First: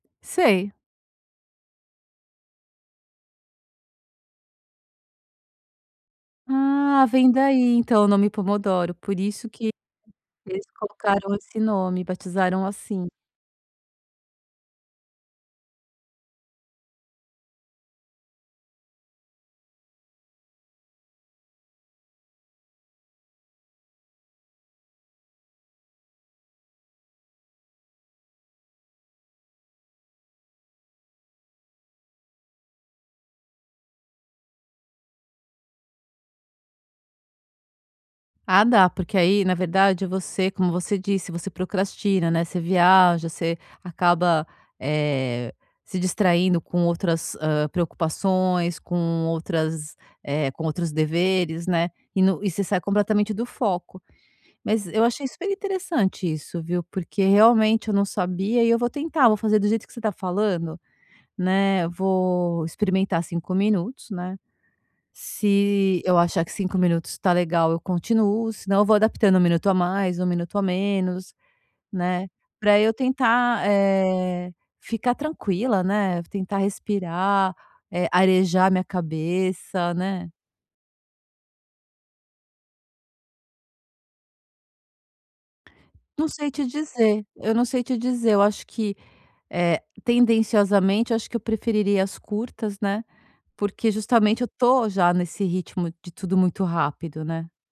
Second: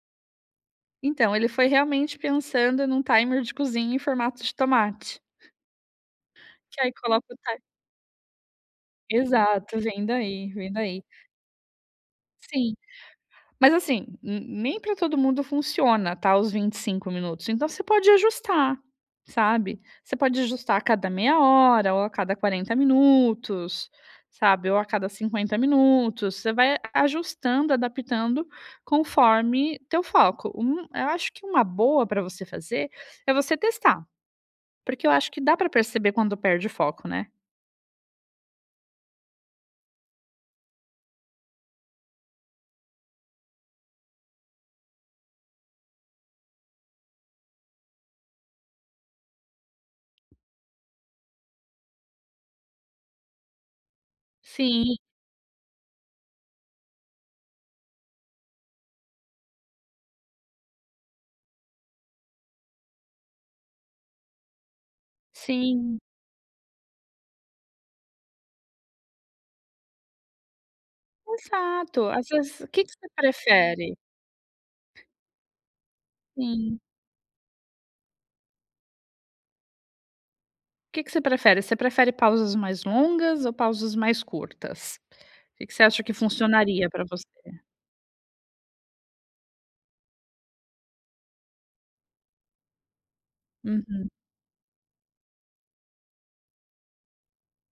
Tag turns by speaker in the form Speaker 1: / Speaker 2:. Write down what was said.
Speaker 1: Sei.
Speaker 2: Então, ele foi realmente pensando num timer de cozinha em formato de tomate. Que aí
Speaker 1: Ah, vem
Speaker 2: coloca o timer
Speaker 1: daí, então o nome Pomodoro. Por isso que
Speaker 2: Exato, vem daí,
Speaker 1: eles
Speaker 2: vem daí.
Speaker 1: colocaram esse nome, batizaram
Speaker 2: Sim.
Speaker 1: assim.
Speaker 2: Mas, assim, nem pra todo mundo funciona, tá, os 25 minutos. Então, você pode ajustar, sabe. Você pode ajustar a cada meia hora ou a cada 40 minutos, sabe. Ou a cada 50 minutos. Você vai aju ajustando, adaptando conforme teu foco. Hum, eu acho que uma boa pra você fazer é você testar. Porque eu acho que dá pra perceber quando perde o foco, né.
Speaker 1: Ah, dá, porque aí, na verdade, você como você disse, você procrastina, né, você viaja, você acaba, eh, se distraindo com outras, hã, preocupações, com outras, eh, com outros deveres, né, e no e você sai completamente do foco. Mas,
Speaker 2: Sim.
Speaker 1: eu achei super interessante isso, viu, porque, realmente, eu não sabia e eu vou tentar, vou fazer do jeito que você tá falando, né, vou experimentar 5 minutos, né. Se
Speaker 2: Sim.
Speaker 1: eu achar que 5 minutos tá legal, eu continuo, senão eu vou adaptando 1 minuto a mais, 1 minuto a menos,
Speaker 2: Exato, às
Speaker 1: né,
Speaker 2: vezes o
Speaker 1: pra
Speaker 2: que que
Speaker 1: eu
Speaker 2: você
Speaker 1: tentar,
Speaker 2: prefere?
Speaker 1: eh, ficar tranquila, né, tentar
Speaker 2: Sim.
Speaker 1: respirar, eh, arejar a minha cabeça, né.
Speaker 2: O que que você prefere? Você prefere pausas mais longas ou pausas mais curtas? O que que você acha que
Speaker 1: Não sei te
Speaker 2: funcionaria pra você?
Speaker 1: dizer. Eu não sei te dizer, eu acho que, eh, tendenciosamente, eu acho que eu preferiria as curtas, né. Porque
Speaker 2: Uhum.
Speaker 1: justamente eu tô já nesse ritmo de tudo muito rápido, né.